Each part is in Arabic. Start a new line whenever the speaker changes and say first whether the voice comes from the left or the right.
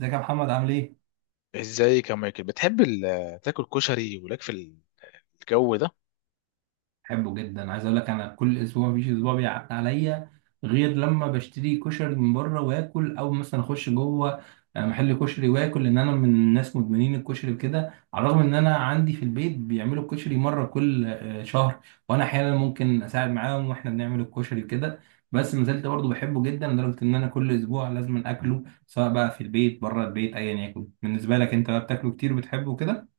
right: ازيك يا محمد عامل ايه؟
left: ازيك يا مايكل؟ بتحب تاكل كشري ولك في الجو ده؟
right: بحبه جدا، عايز اقول لك انا كل اسبوع مفيش اسبوع بيعدي عليا غير لما بشتري كشري من بره واكل، او مثلا اخش جوه محل كشري واكل، لان انا من الناس مدمنين الكشري كده. على الرغم ان انا عندي في البيت بيعملوا الكشري مره كل شهر، وانا احيانا ممكن اساعد معاهم واحنا بنعمل الكشري كده. بس ما زلت برضه بحبه جدا، لدرجه ان انا كل اسبوع لازم اكله، سواء بقى في البيت بره البيت ايا يكن. بالنسبه لك انت بقى، بتاكله كتير وبتحبه كده؟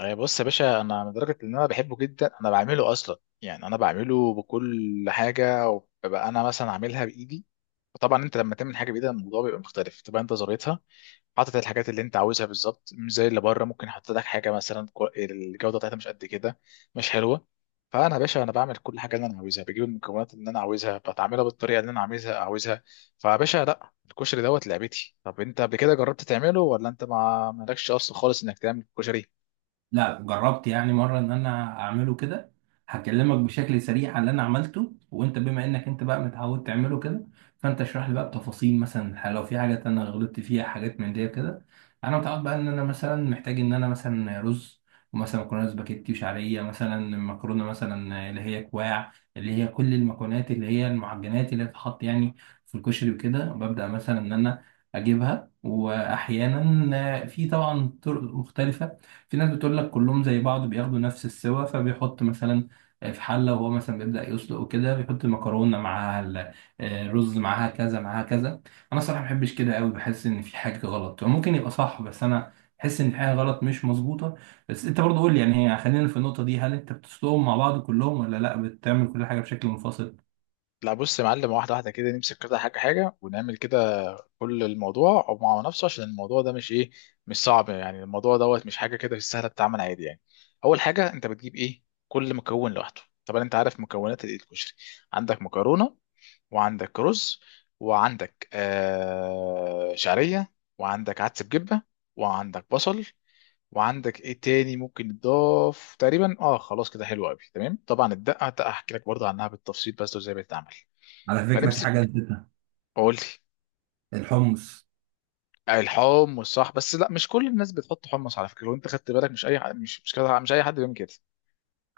left: أي بص يا باشا، انا لدرجه ان انا بحبه جدا انا بعمله اصلا. يعني انا بعمله بكل حاجه، وببقى انا مثلا عاملها بايدي. وطبعا انت لما تعمل حاجه بايدك الموضوع بيبقى مختلف، تبقى انت زريتها، حاطط الحاجات اللي انت عاوزها بالظبط، مش زي اللي بره ممكن يحط لك حاجه مثلا الجوده بتاعتها مش قد كده، مش حلوه. فانا يا باشا انا بعمل كل حاجه اللي انا عاوزها، بجيب المكونات اللي انا عاوزها، بتعملها بالطريقه اللي انا عاوزها فيا باشا لا، الكشري دوت لعبتي. طب انت قبل كده جربت تعمله، ولا انت ما مالكش اصلا خالص انك تعمل كشري؟
right: لا، جربت يعني مرة ان انا اعمله كده. هكلمك بشكل سريع على اللي انا عملته، وانت بما انك انت بقى متعود تعمله كده، فانت اشرح لي بقى بتفاصيل، مثلا لو في حاجات انا غلطت فيها، حاجات من دي كده. انا متعود بقى ان انا مثلا محتاج ان انا مثلا رز، ومثلا مكرونه سباكيتي وشعريه، مثلا مكرونه مثلا اللي هي كواع، اللي هي كل المكونات اللي هي المعجنات اللي بتتحط يعني في الكشري، وكده ببدأ مثلا ان انا اجيبها. واحيانا في طبعا طرق مختلفة. في ناس بتقول لك كلهم زي بعض، بياخدوا نفس السوا، فبيحط مثلا في حلة وهو مثلا بيبدأ يسلق، وكده بيحط مكرونة معاها الرز، معاها كذا معاها كذا. أنا صراحة ما بحبش كده قوي، بحس إن في حاجة غلط. ممكن يبقى صح، بس أنا بحس إن في حاجة غلط، مش مظبوطة. بس أنت برضه قول لي يعني، هي خلينا في النقطة دي، هل أنت بتسلقهم مع بعض كلهم، ولا لأ بتعمل كل حاجة بشكل منفصل؟
left: لا بص يا معلم، واحده واحده كده، نمسك كده حاجه حاجه ونعمل كده كل الموضوع مع نفسه. عشان الموضوع ده مش ايه، مش صعب. يعني الموضوع دوت مش حاجه، كده سهله بتتعمل عادي. يعني اول حاجه انت بتجيب ايه كل مكون لوحده. طبعا انت عارف مكونات الإيه الكشري، عندك مكرونه، وعندك رز، وعندك آه شعريه، وعندك عدس بجبه، وعندك بصل، وعندك ايه تاني ممكن يتضاف تقريبا؟ اه خلاص كده، حلو قوي تمام. طبعا الدقه هحكي لك برضه عنها بالتفصيل، بس وازاي بتتعمل.
right: على فكرة في حاجة
left: فنمسك.
right: نسيتها،
left: قول لي.
right: الحمص.
left: الحمص صح، بس لا مش كل الناس بتحط حمص على فكره. لو انت خدت بالك مش اي مش كده، مش اي حد بيعمل كده.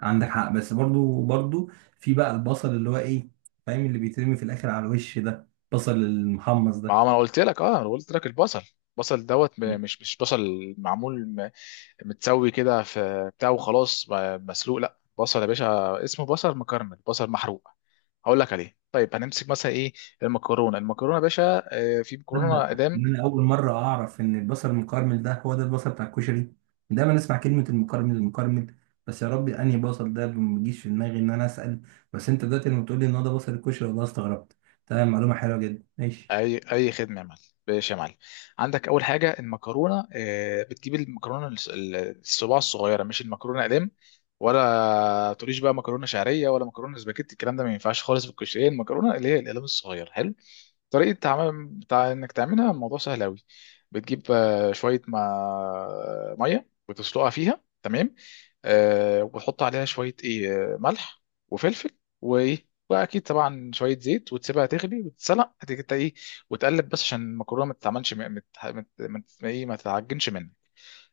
right: عندك حق، بس برضو برضو في بقى البصل اللي هو ايه، فاهم، اللي بيترمي في الاخر على الوش ده، البصل المحمص
left: ما هو
right: ده.
left: انا قلت لك، اه انا قلت لك البصل. البصل دوت مش بصل معمول متسوي كده في بتاع وخلاص، مسلوق. لا بصل يا باشا، اسمه بصل مكرمل، بصل محروق، هقول لك عليه. طيب هنمسك مثلا ايه؟ المكرونه. المكرونه يا باشا، في مكرونه
right: تصدق
left: اقدام.
right: ان انا اول مره اعرف ان البصل المكرمل ده هو ده البصل بتاع الكشري؟ دايما اسمع كلمه المكرمل المكرمل، بس يا ربي انهي بصل ده؟ ما بيجيش في دماغي ان انا اسال. بس انت دلوقتي لما بتقول لي ان هو ده بصل الكشري، والله استغربت. تمام، معلومه حلوه جدا، ماشي.
left: اي اي خدمه يا معلم. باش يا معلم. عندك اول حاجه المكرونه، بتجيب المكرونه الصباع الصغيره، مش المكرونه اقلام. ولا تقوليش بقى مكرونه شعريه، ولا مكرونه سباكيتي، الكلام ده ما ينفعش خالص في الكشري. المكرونه اللي هي الاقلام الصغير، حلو. طريقة عمل بتاع انك تعملها الموضوع سهل قوي. بتجيب شوية ما... مية وتسلقها فيها، تمام. آه، وتحط عليها شوية ايه، ملح وفلفل وايه، واكيد طبعا شوية زيت، وتسيبها تغلي وتتسلق. هتيجي إنت ايه وتقلب، بس عشان المكرونة ما تتعملش ايه، ما تتعجنش منك.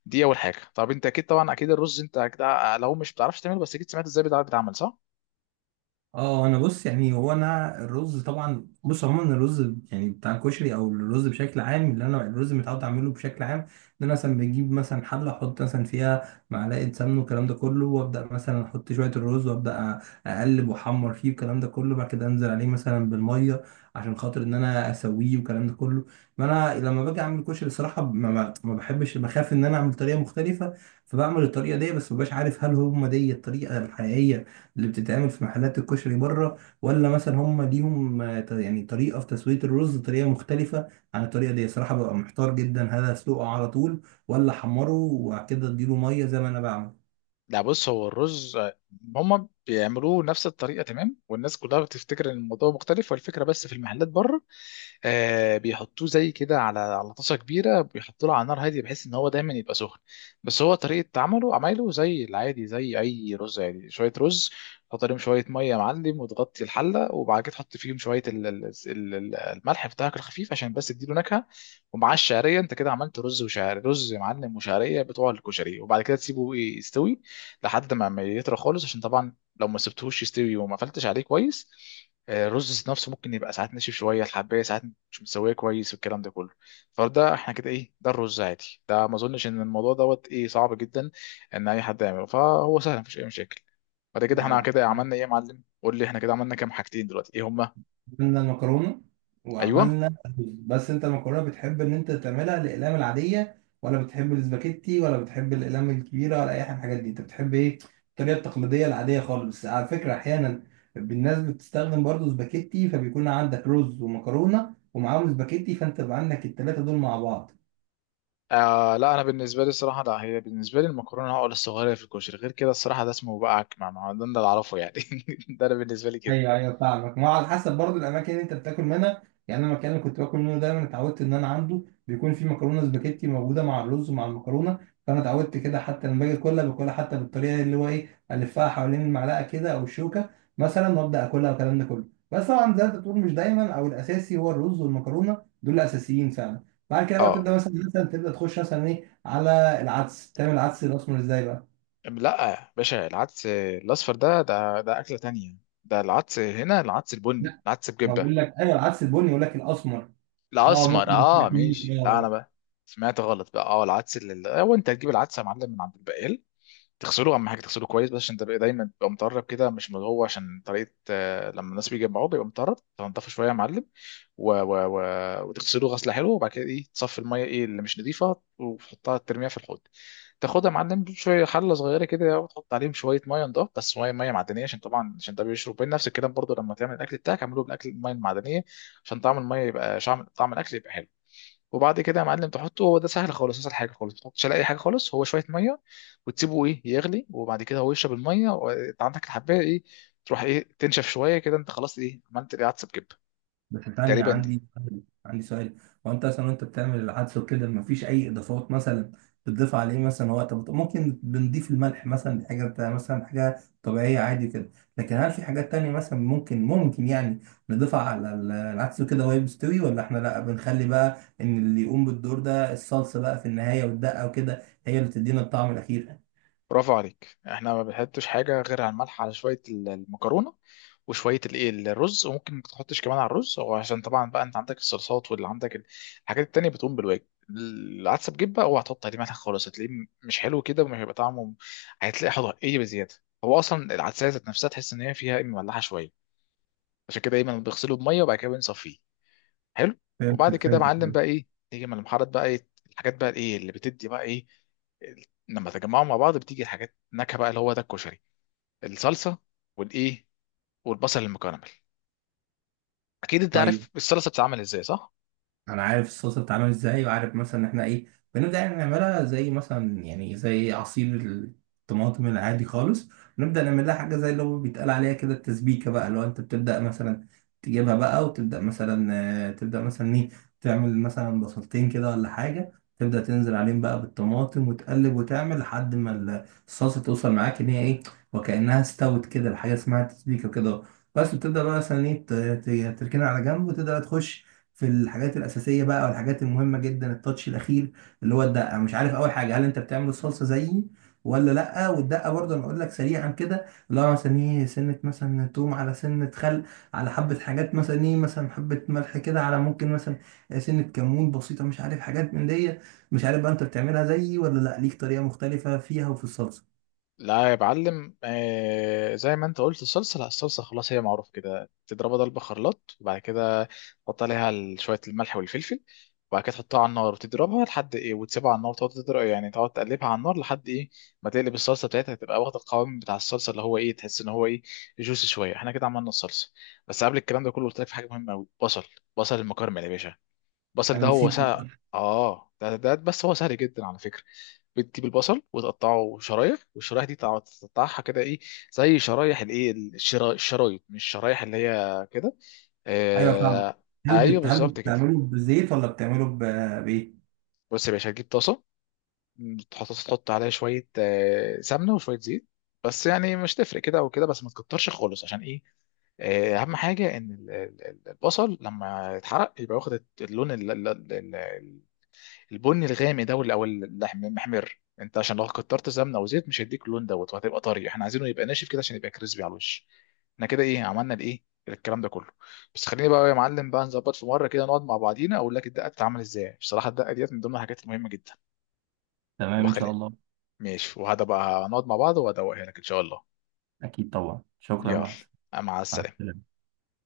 left: دي اول حاجة. طب انت اكيد، طبعا اكيد الرز انت اكيد لو مش بتعرفش تعمله، بس اكيد سمعت ازاي بيتعمل صح؟
right: اه انا بص، يعني هو انا الرز طبعا، بص عموما الرز يعني بتاع الكشري، او الرز بشكل عام، اللي انا الرز متعود اعمله بشكل عام، ان انا مثلا بجيب مثلا حله، احط مثلا فيها معلقه سمن والكلام ده كله، وابدا مثلا احط شويه الرز، وابدا اقلب واحمر فيه والكلام ده كله، بعد كده انزل عليه مثلا بالميه عشان خاطر ان انا اسويه والكلام ده كله. ما انا لما باجي اعمل كشري، الصراحه ما بحبش، بخاف ان انا اعمل طريقه مختلفه، فبعمل الطريقه دي. بس مبقاش عارف هل هم دي الطريقه الحقيقيه اللي بتتعمل في محلات الكشري بره، ولا مثلا هم ليهم يعني طريقة في تسوية الرز طريقة مختلفة عن الطريقة دي. صراحة ببقى محتار جدا، هل اسلقه على طول، ولا احمره وبعد كده اديله مية زي ما انا بعمل؟
left: لا بص، هو الرز هم بيعملوه نفس الطريقه تمام، والناس كلها بتفتكر ان الموضوع مختلف، والفكره بس في المحلات بره آه بيحطوه زي كده على طاسه كبيره، بيحطوا له على نار هاديه بحيث ان هو دايما يبقى سخن. بس هو طريقه عمله عمايله زي العادي، زي اي رز. يعني شويه رز تحط عليهم شويه ميه يا معلم، وتغطي الحله، وبعد كده تحط فيهم شويه الملح بتاعك الخفيف عشان بس تديله نكهه، ومعاه الشعريه. انت كده عملت رز وشعريه، رز يا معلم وشعريه بتوع الكشري. وبعد كده تسيبه إيه، يستوي لحد ما يطرى خالص. عشان طبعا لو ما سبتهوش يستوي وما قفلتش عليه كويس، الرز نفسه ممكن يبقى ساعات ناشف شويه، الحبايه ساعات مش متسويه كويس والكلام ده كله. فده احنا كده ايه، ده الرز عادي، ده ما اظنش ان الموضوع دوت ايه صعب جدا ان اي حد يعمله، فهو سهل مفيش اي مشاكل. بعد
right: لا.
left: كده احنا كده
right: لا.
left: عملنا ايه يا معلم؟ قول لي احنا كده عملنا كام حاجتين دلوقتي، ايه هما؟
right: عملنا المكرونة
left: ايوه.
right: وعملنا الرز. بس انت المكرونة بتحب ان انت تعملها الأقلام العادية، ولا بتحب الاسباجيتي، ولا بتحب الأقلام الكبيرة، ولا أي حاجة من الحاجات دي؟ انت بتحب ايه؟ الطريقة التقليدية العادية خالص. بس على فكرة أحيانا الناس بتستخدم برضو اسباجيتي، فبيكون عندك رز ومكرونة ومعاهم اسباجيتي، فانت بقى عندك التلاتة دول مع بعض.
left: آه لا، انا بالنسبه لي الصراحه لا، هي بالنسبه لي المكرونه عقله الصغيره في الكشري، غير كده الصراحه ده اسمه بقى عكمه ما، ده اللي اعرفه يعني ده انا بالنسبه لي كده.
right: ايوه، ايوه، فاهمك. ما هو على حسب برضو الاماكن اللي انت بتاكل منها. يعني انا المكان اللي كنت باكل منه دايما اتعودت ان انا عنده بيكون في مكرونه سباكيتي موجوده مع الرز ومع المكرونه، فانا اتعودت كده. حتى لما باجي اكلها باكلها حتى بالطريقه اللي هو ايه، الفها حوالين المعلقه كده او الشوكه مثلا، وابدا اكلها والكلام ده كله. بس طبعا زي ما انت بتقول، مش دايما، او الاساسي هو الرز والمكرونه، دول الاساسيين فعلا. بعد كده بقى
left: اه
right: بتبدا مثلا، مثلا تبدا تخش مثلا ايه على العدس. تعمل العدس الاسمر ازاي بقى؟
left: لا يا باشا، العدس الاصفر ده اكله تانية. ده العدس، هنا العدس البني،
right: لا،
left: العدس
right: ما
left: بجبه.
right: بقول لك ايوه، العدس البني، يقول لك الاسمر. اه،
left: الاسمر
right: ممكن ما
left: اه
right: تاكلوش.
left: ماشي، لا انا
right: اه.
left: بقى سمعت غلط بقى. اه العدس هو انت هتجيب العدس يا معلم من عند البقال، تغسله، اهم حاجه تغسله كويس. بس عشان تبقى دايما تبقى مطرب كده مش من جوه، عشان طريقه لما الناس بيجي يجمعوه بيبقى مطرب، تنضفه شويه يا معلم، و... و... و... وتغسله غسله حلوه، وبعد كده ايه تصفي الميه ايه اللي مش نظيفه وتحطها ترميها في الحوض. تاخدها يا معلم شويه حله صغيره كده، وتحط عليهم شويه ميه نضاف، بس ميه معدنيه. عشان طبعا عشان ده بيشرب، بين نفس الكلام برضه لما تعمل الاكل بتاعك اعمله بالاكل الميه المعدنيه، عشان طعم الميه يبقى طعم الاكل يبقى حلو. وبعد كده يا معلم تحطه، هو ده سهل خالص، اسهل حاجه خالص، ما تحطش على اي حاجه خالص، هو شويه ميه وتسيبه ايه يغلي، وبعد كده هو يشرب الميه، وانت عندك الحبايه ايه تروح ايه تنشف شويه كده. انت خلاص ايه عملت ايه عدس بجبه
right: بس ثانية،
left: تقريبا دي.
right: عندي سؤال. هو انت مثلا وانت بتعمل العدس وكده، مفيش اي اضافات مثلا بتضيف عليه مثلا؟ هو طب ممكن بنضيف الملح مثلا، دي مثلا حاجة طبيعية عادي كده. لكن هل في حاجات تانية مثلا ممكن يعني نضيفها على العدس وكده وهي مستوي، ولا احنا لا بنخلي بقى ان اللي يقوم بالدور ده الصلصة بقى في النهاية، والدقة وكده هي اللي تدينا الطعم الأخير؟
left: برافو عليك. احنا ما بنحطش حاجه غير على الملح على شويه المكرونه، وشويه الايه الرز. وممكن ما تحطش كمان على الرز، وعشان طبعا بقى انت عندك الصلصات، واللي عندك الحاجات التانية بتقوم بالواجب. العدسه بجيب بقى اوعى تحط عليه ملح خالص، هتلاقيه مش حلو كده، ومش هيبقى طعمه، هتلاقي حضر ايه بزياده. هو اصلا العدسه ذات نفسها تحس ان هي فيها إيه، مملحه شويه، عشان كده دايما بيغسلوا بميه وبعد كده بنصفيه. حلو.
right: فهمتك،
left: وبعد كده يا معلم
right: فهمتك.
left: بقى ايه، تيجي من المحارات بقى ايه الحاجات بقى ايه اللي بتدي بقى ايه ال- لما تجمعهم مع بعض بتيجي الحاجات نكهه بقى، اللي هو ده الكشري. الصلصه، والايه، والبصل المكرمل. اكيد انت
right: طيب،
left: عارف الصلصه بتتعمل ازاي، صح؟
right: انا عارف الصلصه بتتعمل ازاي، وعارف مثلا ان احنا ايه، بنبدا يعني نعملها زي مثلا يعني زي عصير الطماطم العادي خالص. نبدا نعمل لها حاجه زي اللي هو بيتقال عليها كده التسبيكه بقى. لو انت بتبدا مثلا تجيبها بقى، وتبدا مثلا تبدا مثلا ايه، تعمل مثلا بصلتين كده ولا حاجه، تبدا تنزل عليهم بقى بالطماطم وتقلب، وتعمل لحد ما الصلصه توصل معاك ان هي ايه وكانها استوت كده، الحاجه اسمها تسبيكه كده. بس بتبدا بقى مثلا ايه، تركنها على جنب وتبدا تخش في الحاجات الأساسية بقى، أو الحاجات المهمة جدا، التاتش الأخير اللي هو الدقة. مش عارف أول حاجة، هل أنت بتعمل الصلصة زيي ولا لأ؟ والدقة برضه أنا أقول لك سريعا كده، اللي هو مثلا إيه، سنة مثلا توم على سنة خل، على حبة حاجات مثلا إيه، مثلا حبة ملح كده، على ممكن مثلا سنة كمون بسيطة، مش عارف حاجات من دي. مش عارف بقى أنت بتعملها زيي ولا لأ، ليك طريقة مختلفة فيها وفي الصلصة؟
left: لا يا معلم، آه زي ما انت قلت الصلصه، لا الصلصه خلاص هي معروف كده، تضربها ضربه خلاط، وبعد كده تحط عليها شويه الملح والفلفل، وبعد كده تحطها على النار وتضربها لحد ايه، وتسيبها على النار وتقعد تضرب، يعني تقعد تقلبها على النار لحد ايه ما تقلب الصلصه بتاعتها، تبقى واخده القوام بتاع الصلصه، اللي هو ايه تحس ان هو ايه جوسي شويه. احنا كده عملنا الصلصه. بس قبل الكلام ده كله قلت لك في حاجه مهمه قوي، بصل، بصل المكرمل يا باشا. البصل ده
right: أنا
left: هو
right: نسيت.
left: سهل. اه ده بس هو سهل جدا على فكرة. بتجيب البصل وتقطعه شرايح، والشرايح دي تقطعها كده ايه زي شرايح الايه الشرايط، مش الشرايح اللي هي كده.
right: أيوه، فاهم.
left: آه.
right: هل
left: ايوه
right: بت... هل
left: بالظبط كده.
right: بتعمله بزيت ولا بتعمله ب... بإيه؟
left: بص يا باشا هتجيب طاسة، تحط عليها شوية آه سمنة وشوية زيت، بس يعني مش تفرق كده او كده، بس ما تكترش خالص عشان ايه، اهم حاجه ان البصل لما يتحرق يبقى واخد اللون البني الغامق ده، او اللحم المحمر. انت عشان لو كترت سمنه وزيت مش هيديك اللون دوت، وهتبقى طري، احنا عايزينه يبقى ناشف كده عشان يبقى كريسبي على الوش. احنا كده ايه عملنا الايه الكلام ده كله. بس خليني بقى يا معلم بقى نظبط في مره كده نقعد مع بعضينا، اقول لك الدقه بتتعمل ازاي، بصراحه الدقه ديت من ضمن الحاجات المهمه جدا.
right: تمام إن شاء
left: وبخلي.
right: الله.
left: ماشي، وهذا بقى نقعد مع بعض وهدوقها لك ان شاء الله.
right: أكيد طبعا، شكرا
left: يلا،
right: معك.
left: مع
right: مع
left: السلامه.
right: السلامة.